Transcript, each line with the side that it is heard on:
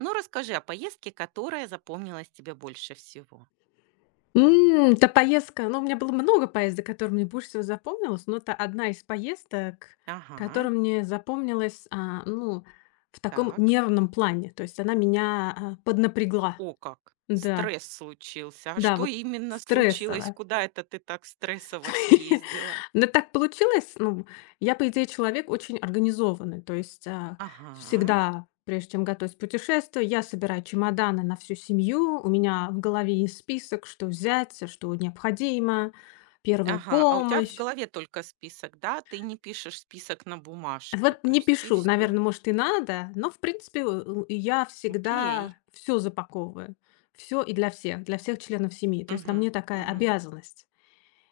right: Ну, расскажи о поездке, которая запомнилась тебе больше всего.
left: Та поездка, у меня было много поездок, которые мне больше всего запомнилось, но это одна из поездок,
right: Ага,
left: которая мне запомнилась, в таком
right: так.
left: нервном плане. То есть она меня, поднапрягла.
right: О, как.
left: Да,
right: Стресс случился. А
left: да,
right: что
left: вот
right: именно случилось?
left: стрессово.
right: Куда это ты так стрессово съездила?
left: Но так получилось. Ну, я, по идее, человек очень организованный. То есть
right: Ага.
left: всегда, прежде чем готовить путешествие, я собираю чемоданы на всю семью. У меня в голове есть список, что взять, что необходимо, первая
right: Ага, а у тебя в
left: помощь.
right: голове только список, да? Ты не пишешь список на бумажке,
left: Вот
right: то
left: не
right: есть ты
left: пишу,
right: все.
left: наверное, может, и надо, но, в принципе, и я всегда
right: Окей.
left: все запаковываю. Все и для всех членов семьи. То есть на
right: Угу,
left: мне такая обязанность.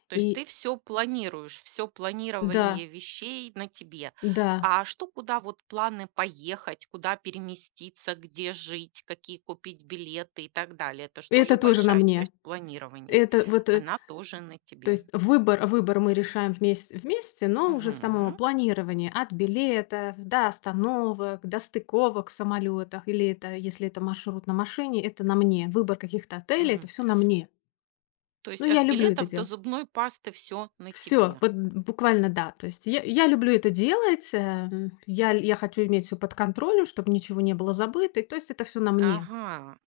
right: то есть
left: И
right: ты все планируешь, все
left: да,
right: планирование вещей на тебе.
left: да,
right: А что, куда вот планы поехать, куда переместиться, где жить, какие купить билеты и так далее. Это ж
left: это
right: тоже
left: тоже на
right: большая
left: мне.
right: часть планирования.
left: Это вот, э,
right: Она тоже на
left: то
right: тебе.
left: есть выбор мы решаем вместе, но уже с самого
right: Мгм.
left: планирования: от билетов до остановок, до стыковок в самолётах. Или это, если это маршрут на машине, это на мне. Выбор каких-то отелей — это
right: Мгм.
left: все на мне.
right: То
left: Но
right: есть от
left: я люблю это
right: билетов до
left: делать.
right: зубной пасты все на
left: Все,
right: тебе.
left: вот буквально да. То есть я люблю это делать, я хочу иметь все под контролем, чтобы ничего не было забыто. И то есть это все на мне.
right: Ага.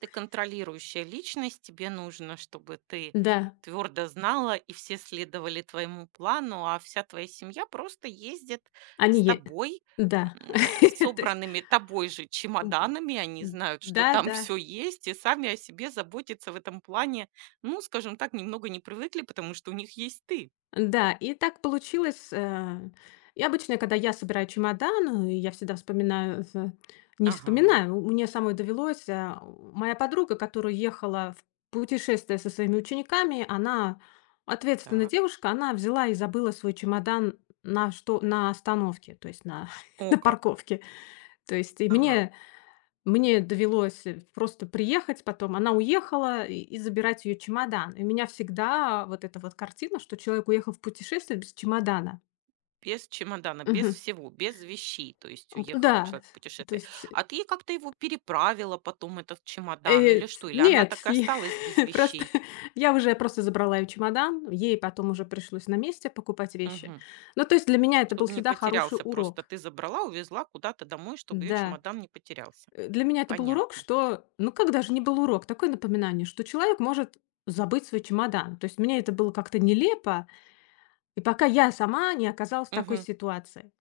right: Ты контролирующая личность, тебе нужно, чтобы ты
left: Да,
right: твердо знала и все следовали твоему плану, а вся твоя семья просто ездит
left: они
right: с
left: е
right: тобой,
left: да.
right: м, э, с
left: То есть,
right: собранными тобой же
left: м,
right: чемоданами, они
left: м,
right: знают, что там
left: да-да.
right: все есть, и сами о себе заботиться в этом плане, ну, скажем так, немного не привыкли, потому что у них есть ты.
left: Да, и так получилось. И обычно, когда я собираю чемодан, я всегда вспоминаю, э, не
right: Ага,
left: вспоминаю, у- мне самой довелось, моя подруга, которая ехала в путешествие со своими учениками, она ответственная
right: так.
left: девушка, она взяла и забыла свой чемодан на остановке, то есть на
right: О,
left: на
right: как.
left: парковке. То есть и
right: Ага.
left: мне мне довелось, просто приехать потом. Она уехала и забирать ее чемодан. И у меня всегда вот эта вот картина, что человек уехал в путешествие без чемодана.
right: Без чемодана, без
left: Мгм.
right: всего, без вещей, то есть уехал
left: Да,
right: человек в
left: то
right: путешествие.
left: есть,
right: А ты как-то его переправила потом, этот чемодан,
left: э,
right: или
left: ц
right: что? Или она
left: нет,
right: так и осталась без
left: просто
right: вещей?
left: я уже просто забрала ее чемодан, ей потом уже пришлось на месте покупать вещи.
right: Мгм.
left: Ну, то есть для меня это был
right: Чтобы не
left: всегда хороший
right: потерялся, просто
left: урок.
right: ты забрала, увезла куда-то домой, чтобы ее
left: Да.
right: чемодан не потерялся.
left: Для меня это был урок,
right: Понятно.
left: что, ну как даже не был урок, такое напоминание, что человек может забыть свой чемодан. То есть мне это было как-то нелепо, и пока я сама не оказалась в такой
right: Мгм.
left: ситуации.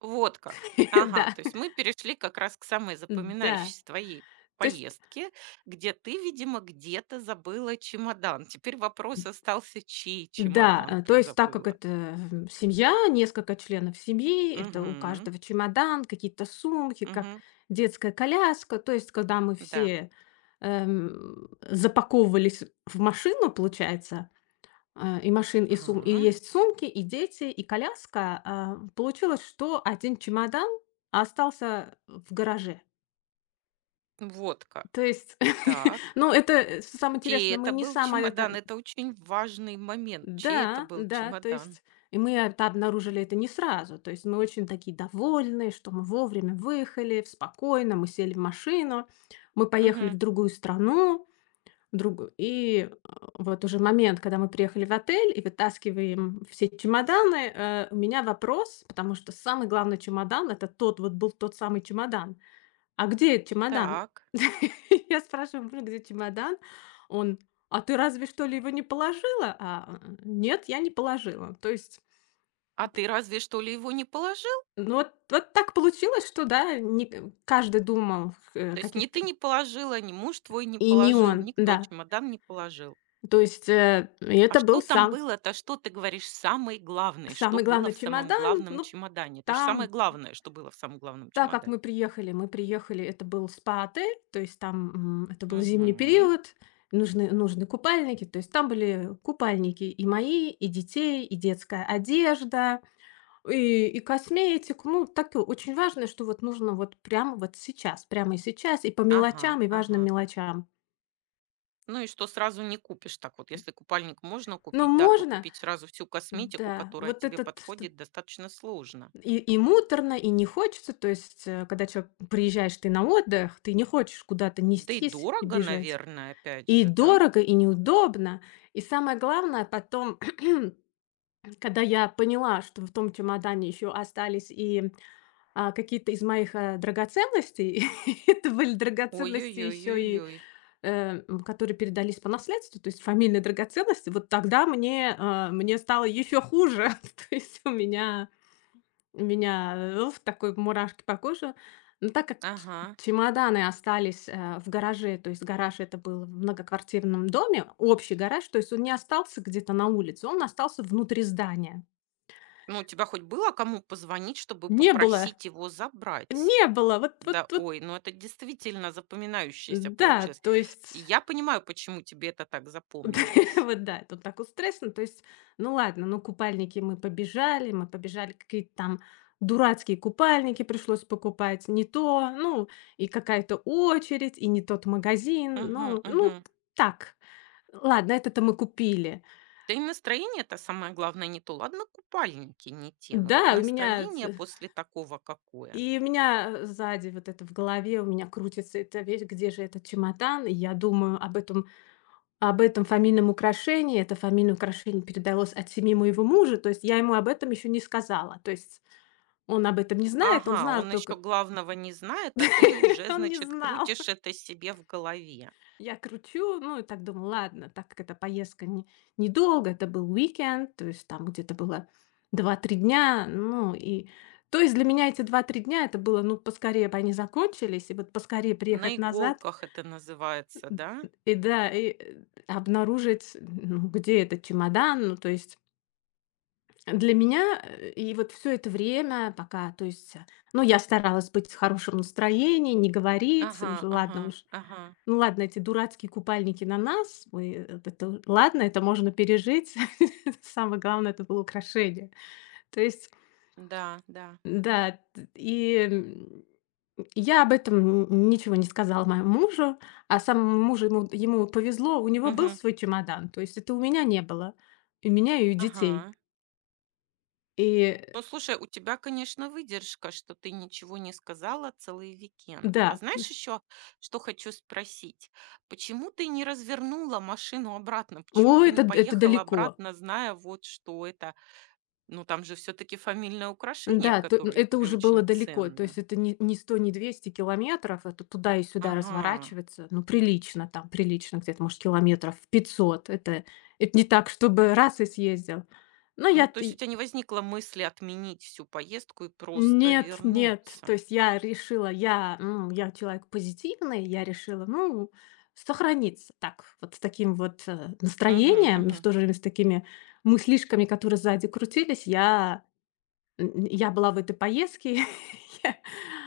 right: Вот как. Ага,
left: Да,
right: то есть мы перешли как раз к самой
left: да.
right: запоминающейся твоей
left: То есть,
right: поездке, где ты, видимо, где-то забыла чемодан. Теперь вопрос остался, чей
left: да,
right: чемодан
left: э, то
right: ты
left: есть так как
right: забыла.
left: это, семья, несколько членов семьи, это у
right: Мгм.
left: каждого чемодан, какие-то сумки, как
right: Мгм.
left: детская коляска. То есть когда мы
right: Да.
left: все, запаковывались в машину, получается, А, и машин, и сум и
right: Ага.
left: есть сумки, и дети, и коляска. Получилось, что один чемодан остался в гараже.
right: Вот
left: То
right: как.
left: есть,
right: Так.
left: ну, это, самое
right: Чей
left: интересное, мы
right: это
left: не
right: был
left: сама это
right: чемодан? Это очень важный момент. Чей это
left: Да,
right: был чемодан?
left: и мы обнаружили это не сразу. То есть мы очень такие довольные, что мы вовремя выехали, спокойно, мы сели в машину, мы поехали в
right: Мгм.
left: другую страну. другу и, э, вот уже момент, когда мы приехали в отель и вытаскиваем все чемоданы, у меня вопрос, потому что самый главный чемодан — это тот вот был тот самый чемодан. "А где этот чемодан?"
right: Так.
left: Я спрашиваю мужа: "Где чемодан?" Он: "А ты разве что ли его не положила?" "Нет, я не положила". То есть,
right: А ты разве что ли его не положил?
left: ну вот вот так получилось, что да, не к каждый думал, э,
right: То есть ни
left: каких-то
right: ты не положила, ни муж твой не
left: и не
right: положил,
left: он,
right: никто
left: да.
right: чемодан не положил.
left: То есть, э, и
right: А
left: это был
right: что там
left: сам
right: было-то, что ты говоришь, самое главное, что
left: Самый
right: было
left: главный
right: в самом
left: чемодан,
right: главном
left: ну,
right: чемодане? Это же самое
left: там,
right: главное, что было в самом главном
left: так как мы
right: чемодане.
left: приехали, это был спа-отель, то есть там, это был зимний
right: Мгм.
left: период, нужны купальники, то есть там были купальники и мои, и детей, и детская одежда, и косметик, ну, так и очень важно, что вот нужно вот прямо вот сейчас, прямо и сейчас, и по
right: Ага,
left: мелочам, и важным
right: ага.
left: мелочам.
right: Ну и что сразу не купишь так вот. Если купальник можно
left: Но
right: купить, да, то
left: можно,
right: купить сразу всю косметику,
left: да,
right: которая тебе подходит, достаточно сложно.
left: И и муторно, и не хочется. Когда чё приезжаешь ты на отдых, ты не хочешь куда-то
right: Да и
left: нестись и
right: дорого,
left: бежать.
right: наверное, опять
left: И
right: же, да?
left: дорого, и неудобно. И самое главное, потом, когда я поняла, что в том чемодане еще остались какие-то из моих, драгоценностей, это были драгоценности еще и,
right: Ой-ой-ой-ой-ой.
left: э, м, которые передались по наследству, то есть фамильные драгоценности, вот тогда мне, мне стало еще хуже. То есть у меня У меня, в такой мурашки по коже. Но так как ч
right: Ага.
left: Чемоданы остались, в гараже, то есть гараж — это был в многоквартирном доме, общий гараж, то есть он не остался где-то на улице, он остался внутри здания.
right: Ну, у тебя хоть было кому позвонить, чтобы
left: Не было,
right: попросить его забрать?
left: не было, вот вот
right: Да,
left: вот
right: ой, ну это действительно запоминающееся
left: да,
right: получилось.
left: то есть
right: Я понимаю, почему тебе это так
left: Да,
right: запомнилось.
left: вот да, тут так вот страшно. Ну ладно, мы побежали, какие-то там дурацкие купальники пришлось покупать, не то, ну, и какая-то очередь, и не тот магазин,
right: Угу,
left: ну, ну,
right: угу.
left: так. Ладно, это-то мы купили.
right: Да и настроение-то самое главное не то. Ладно, купальники не те, но ведь
left: Да,
right: настроение после такого какое.
left: у меня сзади вот это в голове, у меня крутится эта вещь, где же этот чемодан, и я думаю об этом, об этом фамильном украшении. Это фамильное украшение передалось от семьи моего мужа, то есть я ему об этом еще не сказала. То есть он об этом не знает, он
right: Ага,
left: знал
right: он еще
left: только
right: главного не знает, а ты уже,
left: он не
right: значит,
left: знал.
right: крутишь это себе в голове.
left: Я кручу, ну и так думаю, ладно, так как эта поездка не недолго, это был уикенд, то есть там где-то было два-три дня, ну и то есть для меня эти два-три дня это было, ну, поскорее бы они закончились, и вот поскорее
right: На
left: приехать назад.
right: иголках это называется, да?
left: И да, обнаружить, ну, где этот чемодан, ну, то есть Для меня, и вот все это время, пока, то есть, э, ну, я старалась быть в хорошем настроении, не говорить,
right: Ага, ага,
left: ладно уж,
right: ага.
left: ну ладно, эти дурацкие купальники на нас, мы, э, вот это вот, ладно, это можно пережить. Самое главное — это было украшение. То есть,
right: Да, да.
left: да, т и, м, Я об этом н ничего не сказала моему мужу, а самому мужу ему повезло, у него был
right: Угу.
left: свой чемодан, то есть это у меня не было, и у меня и у детей.
right: Ага.
left: И, э,
right: Ну, слушай, у тебя, конечно, выдержка, что ты ничего не сказала целый уикенд. А
left: да.
right: знаешь еще, что хочу спросить? Почему ты не развернула машину обратно? Почему
left: О,
right: ты не
left: это
right: поехала
left: далеко.
right: обратно, зная вот что это? Ну, там же все-таки фамильное украшение,
left: Да, то
right: которое
left: это
right: тебе
left: уже было
right: очень
left: далеко. То есть
right: ценно.
left: это не 100, не 200 километров. Это туда и сюда
right: Ага.
left: разворачиваться. Ну, прилично где-то, может, километров 500. Это не так, чтобы раз и съездил. Но я
right: Ну, то есть у
left: ты
right: тебя не возникло мысли отменить всю поездку и просто
left: Нет, нет. То
right: вернуться.
left: есть я решила, я, м, Я человек позитивный, я решила, ну, сохраниться так, вот с таким вот, э,
right: Угу,
left: настроением, но в
right: угу,
left: то же время с такими мыслишками, которые сзади крутились. Я была в этой поездке. Я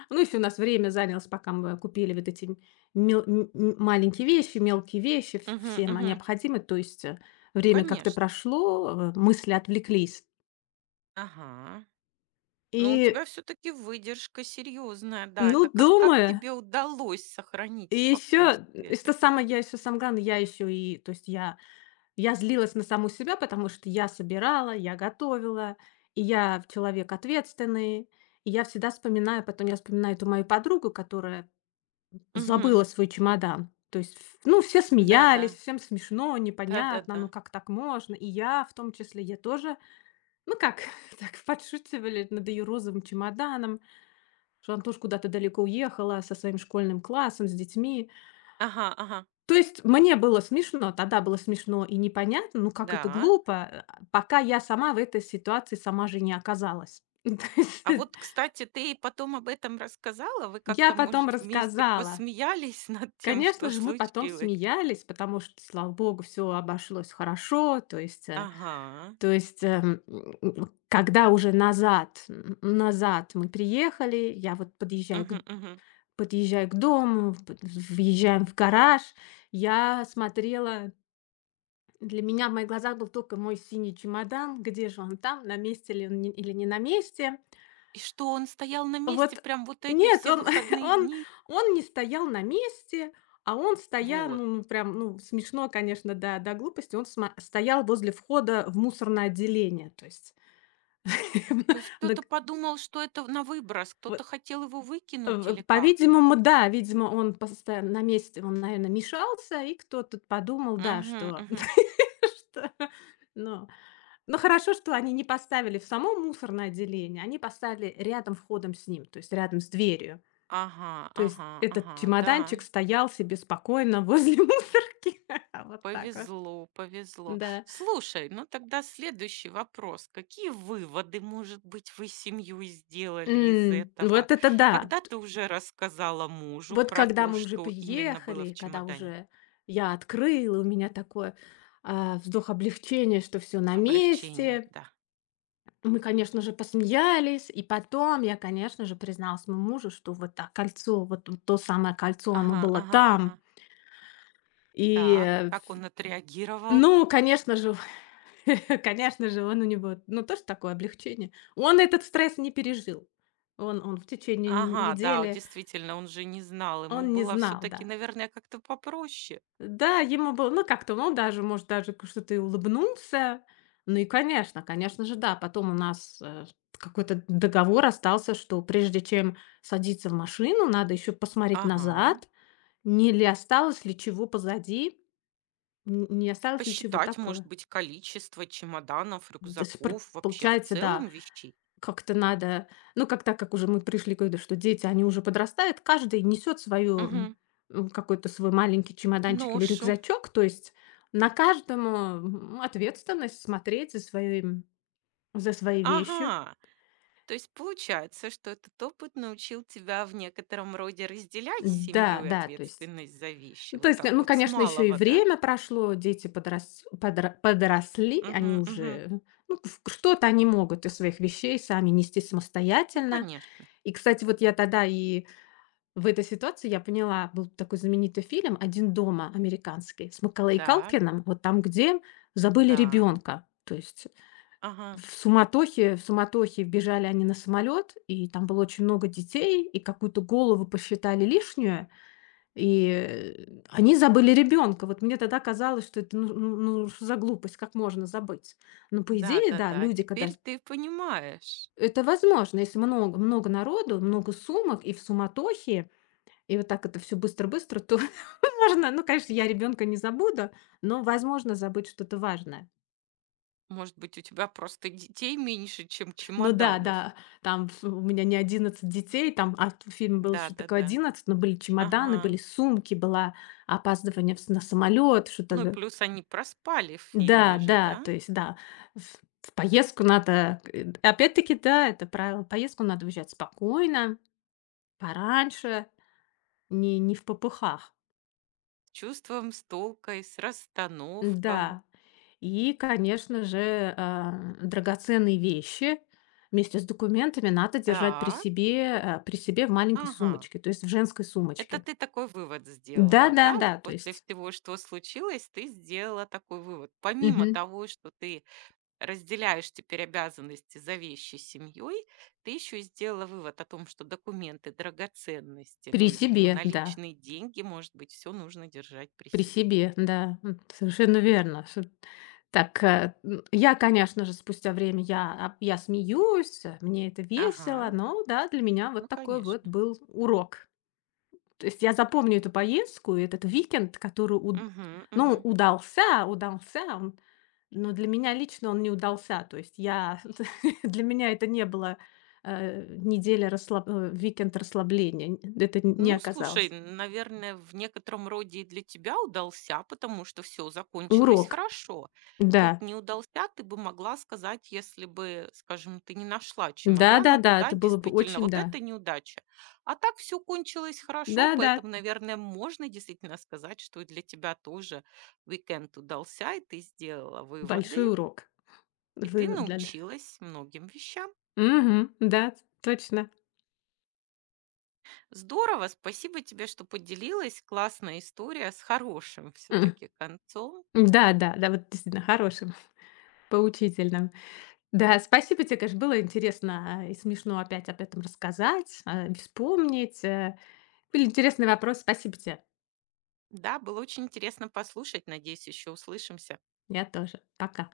left: Ну, если у нас время занялось, пока мы купили вот эти мелкие вещи, вс
right: угу,
left: все ма
right: угу.
left: необходимые, время как-то
right: Конечно.
left: прошло, мысли отвлеклись.
right: Ага. Но у
left: И,
right: тебя все-таки выдержка серьезная, да. Это
left: ну,
right: как
left: думаю,
right: тебе удалось сохранить
left: и еще,
right: спокойствие?
left: и
right: Это
left: что самое, я
right: все-таки.
left: еще, сам главное, я еще и, то есть я злилась на саму себя, потому что я собирала, я готовила, и я человек ответственный, и я вспоминаю эту мою подругу, которая
right: Угу.
left: забыла свой чемодан. То есть, ф Ну, все
right: Да,
left: смеялись,
right: да,
left: всем смешно,
right: да, да,
left: непонятно, ну
right: да.
left: как так можно? И я в том числе, я тоже, ну как, так подшучивали над ее розовым чемоданом, что она тоже куда-то далеко уехала со своим школьным классом, с детьми.
right: Ага, ага,
left: То есть мне было смешно, Тогда было смешно и непонятно, ну как это
right: да.
left: глупо, пока я сама в этой ситуации сама же не оказалась
right: А вот, кстати, ты потом об этом рассказала? Вы
left: Я
right: как-то,
left: потом
right: может, вместе
left: рассказала.
right: посмеялись над тем,
left: Конечно
right: что
left: же, мы потом
right: случилось?
left: смеялись, потому что, слава богу, все обошлось хорошо. То есть, э,
right: Ага.
left: то есть, м, м, Когда уже назад мы приехали, я вот
right: Угу, угу.
left: подъезжаю к дому, под въезжаем в гараж. Я смотрела, для меня в моих глазах был только мой синий чемодан. Где же он там, на месте ли он не или не на месте?
right: И что он стоял на месте
left: Вот
right: прям вот эти
left: нет,
right: все
left: он
right: выходные
left: он
right: дни?
left: он не стоял на месте, а он стоял
right: Вот.
left: прям, ну, смешно, конечно, до глупости, он сма стоял возле входа в мусорное отделение.
right: То есть кто-то
left: Дак
right: подумал, что это на выброс, кто-то
left: Вот,
right: хотел его выкинуть или как?
left: по-видимому, да, видимо, он постоянно на месте, он, наверное, мешался, и кто-то подумал, да,
right: Мгм,
left: что
right: мгм.
left: что, ну ну, хорошо, что они не поставили в само мусорное отделение, они поставили рядом входом с ним, то есть рядом с дверью.
right: Ага,
left: То есть
right: ага,
left: этот
right: ага, да,
left: чемоданчик стоял себе спокойно возле мусорки. Вот так вот,
right: повезло, повезло.
left: да.
right: Слушай, ну тогда следующий вопрос. Какие выводы, может быть, вы с семьей сделали из
left: М,
right: этого?
left: вот это да!
right: Когда ты уже рассказала мужу
left: Вот
right: про
left: когда
right: то,
left: мы уже
right: что именно было
left: приехали,
right: в
left: когда
right: чемодане?
left: уже я открыла, у меня такой, вздох облегчения, что все на
right: Облегчение,
left: месте.
right: да.
left: Мы, конечно же, посмеялись, и потом я, конечно же, призналась моему мужу, что вот, кольцо, то самое кольцо, оно
right: Ага,
left: было
right: ага,
left: там.
right: ага.
left: И,
right: Так,
left: э,
right: как он отреагировал?
left: ну, конечно же, конечно же, он у него, ну, тоже такое облегчение. Он этот стресс не пережил. Он в течение н
right: Ага, да,
left: недели,
right: действительно, он же не знал, ему
left: Он не
right: было
left: знал,
right: все-таки,
left: да.
right: наверное, как-то попроще.
left: Да, ему было, ну, как-то он даже, может, даже к что-то и улыбнулся. Ну и, конечно же, да, потом у нас, какой-то договор остался, что прежде чем садиться в машину, надо еще посмотреть
right: Ага.
left: назад, не ли осталось ли чего позади, н не осталось ли чего
right: Посчитать, может
left: такого.
right: быть, количество чемоданов,
left: То есть пр
right: рюкзаков, вообще в
left: Получается, да,
right: целом вещей.
left: как-то надо, ну, как так как уже мы пришли к выводу, что дети, они уже подрастают, каждый несет свою,
right: Мгм.
left: какой-то свой маленький чемоданчик или
right: Ношу.
left: рюкзачок. То есть на каждому, ответственность смотреть за свои вещи.
right: Ага. То есть получается, что этот опыт научил тебя в некотором роде разделять
left: Да,
right: семью и
left: да,
right: ответственность за вещи. Вот так
left: ну,
right: вот с
left: конечно, еще и
right: малого, да?
left: время прошло, дети подрас подра подросли, они
right: Мгм, мгм.
left: уже, ну, в что-то они могут из своих вещей сами нести
right: Ну,
left: самостоятельно.
right: конечно.
left: И, кстати, вот я тогда и В этой ситуации я поняла, был такой знаменитый фильм "Один дома" американский с Маколей
right: Так,
left: Калкиным, вот там, где забыли
right: да.
left: ребенка. То есть
right: Ага.
left: в суматохе В суматохе бежали они на самолет, и там было очень много детей, и какую-то голову посчитали лишнюю, они забыли ребенка. Вот мне тогда казалось, что это что за глупость, как можно забыть? Но по
right: Да,
left: идее,
right: да,
left: да,
right: да.
left: люди когда
right: Теперь
left: с
right: ты понимаешь.
left: это возможно, если много народу, много сумок и в суматохе, и вот так это все быстро-быстро, то можно, ну, конечно, я ребенка не забуду, но возможно забыть что-то важное.
right: Может быть, у тебя просто детей меньше, чем
left: Ну да,
right: чемоданов.
left: да, там ф у меня не 11 детей, там, а в фильме было
right: Да,
left: что-то
right: да,
left: такое
right: да.
left: 11, но были чемоданы,
right: Ага.
left: были сумки, было опаздывание в с на самолет, что-то
right: Ну и
left: д
right: плюс они проспали в
left: Да,
right: фильме же,
left: да,
right: да?
left: то есть, да, в в поездку надо, опять-таки, да, это правило, в поездку надо уезжать спокойно, пораньше, не в попыхах.
right: С чувством, с толкой, с расстановком.
left: Да. И, конечно же, драгоценные вещи вместе с документами надо держать при
right: Так,
left: себе, в маленькой
right: ага.
left: сумочке, то есть в женской
right: Это
left: сумочке.
right: ты такой вывод сделала, да? Вот
left: Да-да-да, то
right: после
left: есть
right: всего, что случилось, ты сделала такой вывод. Помимо
left: мгм.
right: того, что ты разделяешь теперь обязанности за вещи с семьей, ты еще и сделала вывод о том, что документы, драгоценности,
left: При
right: ну, и, видимо,
left: себе, да,
right: наличные деньги, может быть, все нужно держать при
left: при
right: себе.
left: себе, да, совершенно верно. Шо Так, я, конечно же, спустя время я смеюсь, мне это
right: Ага,
left: весело, но да, для меня вот
right: ну,
left: такой вот
right: конечно.
left: был урок. То есть я запомню эту поездку и этот викенд, который уд
right: Угу,
left: ну,
right: угу.
left: удался, но для меня лично он не удался. То есть я для меня это не было, викенд расслабления. Не
right: Ну, слушай,
left: оказалось.
right: наверное, в некотором роде и для тебя удался, потому что все закончилось
left: Урок.
right: хорошо.
left: Да.
right: Тут не удался, ты бы могла сказать, если бы, скажем, ты не нашла чемодана,
left: Да-да-да,
right: туда
left: это было бы
right: действительно
left: очень
right: вот
left: да.
right: это неудача. А так все кончилось хорошо,
left: Да-да,
right: поэтому, наверное, можно действительно сказать, что и для тебя тоже уикенд удался, и ты сделала выводы,
left: большой урок.
right: и ты
left: Вывод для
right: научилась многим вещам.
left: Мгм. Да, точно.
right: Здорово, спасибо тебе, что поделилась. Классная история с хорошим
left: М.
right: все-таки концом.
left: Да-да, да, да, вот действительно хорошим, поучительным. Да, спасибо тебе, конечно, было интересно, и смешно опять об этом рассказать, вспомнить. Были интересные вопросы. Спасибо тебе.
right: Да, было очень интересно послушать. Надеюсь, еще услышимся.
left: Я тоже. Пока.